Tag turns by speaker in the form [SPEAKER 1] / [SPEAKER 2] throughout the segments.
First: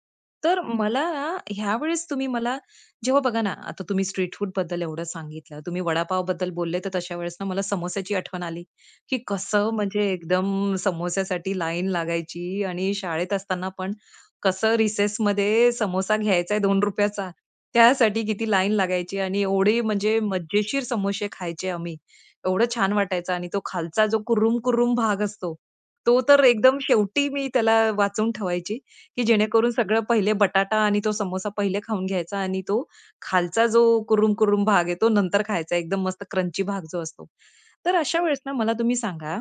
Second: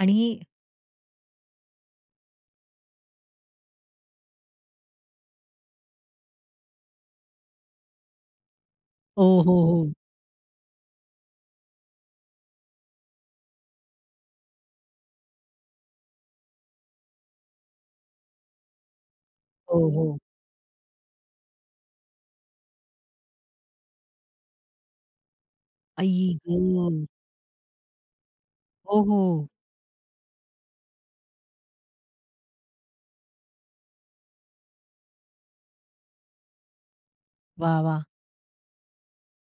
[SPEAKER 1] आणि
[SPEAKER 2] तर मला ना, ह्यावेळेस तुम्ही मला जेव्हा बघा ना, आता तुम्ही स्ट्रीट फूडबद्दल एवढं सांगितलं, तुम्ही वडापावबद्दल बोलले, तर तशा वेळेस ना, मला समोस्याची आठवण आली, की
[SPEAKER 1] हो, हो,
[SPEAKER 2] कसं
[SPEAKER 1] हो.
[SPEAKER 2] म्हणजे एकदम समोस्यासाठी लाईन लागायची. आणि शाळेत असताना पण कसं रिसेसमध्ये समोसा घ्यायचाय ₹2चा, त्यासाठी किती लाईन लागायची आणि
[SPEAKER 1] हो,
[SPEAKER 2] एवढे म्हणजे
[SPEAKER 1] हो.
[SPEAKER 2] मजेशीर समोसे खायचे आम्ही. एवढं छान वाटायचं आणि तो खालचा जो कुरुमकुरुम भाग असतो तो
[SPEAKER 1] आई
[SPEAKER 2] तर एकदम
[SPEAKER 1] ग!
[SPEAKER 2] शेवटी मी त्याला वाचून ठेवायची,
[SPEAKER 1] हो,
[SPEAKER 2] की
[SPEAKER 1] हो.
[SPEAKER 2] जेणेकरून सगळं पहिले बटाटा आणि तो समोसा पहिले खाऊन घ्यायचा आणि तो खालचा जो कुरुम, कुरुम भाग आहे, तो नंतर खायचा एकदम मस्त क्रंची भाग जो असतो.
[SPEAKER 1] वाह,
[SPEAKER 2] तर
[SPEAKER 1] वाह!
[SPEAKER 2] अशा वेळेस ना मला तुम्ही सांगा,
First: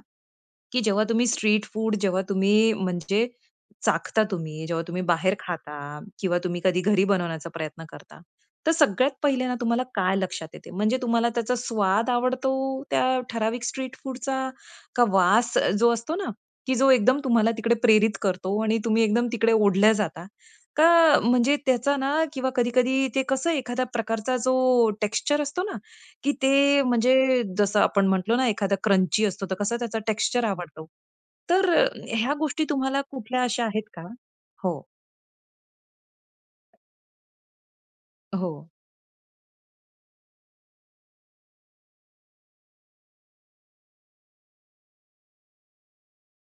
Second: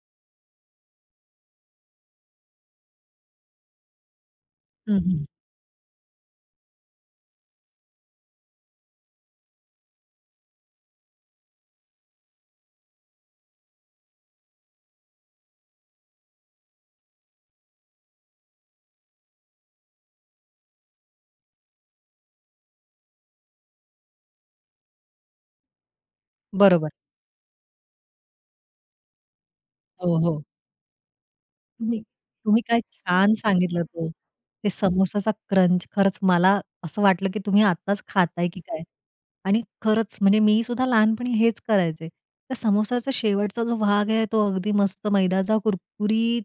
[SPEAKER 2] की जेव्हा तुम्ही स्ट्रीट फूड जेव्हा तुम्ही म्हणजे चाखता तुम्ही, जेव्हा
[SPEAKER 1] हं,
[SPEAKER 2] तुम्ही
[SPEAKER 1] हं.
[SPEAKER 2] बाहेर खाता किंवा तुम्ही कधी घरी बनवण्याचा प्रयत्न करता? तर सगळ्यात पहिल्यांदा तुम्हाला काय लक्षात येते. म्हणजे तुम्हाला त्याचा स्वाद आवडतो, त्या ठराविक स्ट्रीट फूडचा का वास अ, जो असतो ना, की जो एकदम तुम्हाला तिकडे प्रेरित करतो आणि तुम्ही एकदम तिकडे ओढल्या जाता, का म्हणजे त्याचा ना किंवा कधी-कधी ते कसं एखाद्या प्रकारचा जो टेक्स्चर असतो ना, की ते
[SPEAKER 1] बरोबर.
[SPEAKER 2] म्हणजे जसं आपण म्हंटलो ना, एखादा क्रंची असतो. तर कसं त्याचा
[SPEAKER 1] हो, हो.
[SPEAKER 2] टेक्स्चर आवडतो. तर अ,
[SPEAKER 1] तुम्ही,
[SPEAKER 2] ह्या
[SPEAKER 1] तुम्ही
[SPEAKER 2] गोष्टी
[SPEAKER 1] काय
[SPEAKER 2] तुम्हाला
[SPEAKER 1] छान
[SPEAKER 2] कुठल्या अशा
[SPEAKER 1] सांगितलंत
[SPEAKER 2] आहेत का?
[SPEAKER 1] हो, ते
[SPEAKER 2] हो.
[SPEAKER 1] समोसाचा क्रंच खरंच मला असं वाटलं, की तुम्ही आत्ताच खाताय की
[SPEAKER 2] हो.
[SPEAKER 1] काय आणि खरंच म्हणजे मी सुद्धा लहानपणी हेच करायचे. त्या सामोस्याचा शेवटचा जो भाग आहे तो अगदी मस्त मैदाचा कुरकुरीत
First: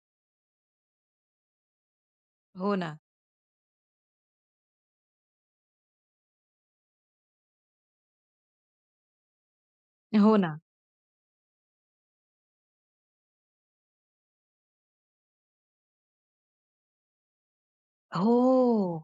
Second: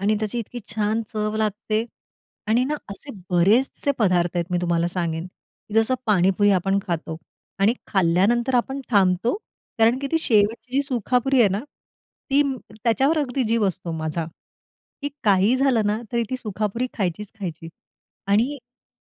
[SPEAKER 1] आणि त्याची इतकी छान चव लागते आणि ना,
[SPEAKER 2] हो ना.
[SPEAKER 1] असे बरेचसे पदार्थ आहेत मी तुम्हाला सांगेन, की जसं पाणीपुरी आपण खातो आणि खाल्ल्यानंतर आपण थांबतो. कारण की ती
[SPEAKER 2] हो ना.
[SPEAKER 1] शेवटची जी सुकापुरी आहे ना, ती त्याच्यावर अगदी जीव असतो माझा, की काहीही झालं ना तरी ती सुकापुरी खायचीच खायची. आणि
[SPEAKER 2] हो.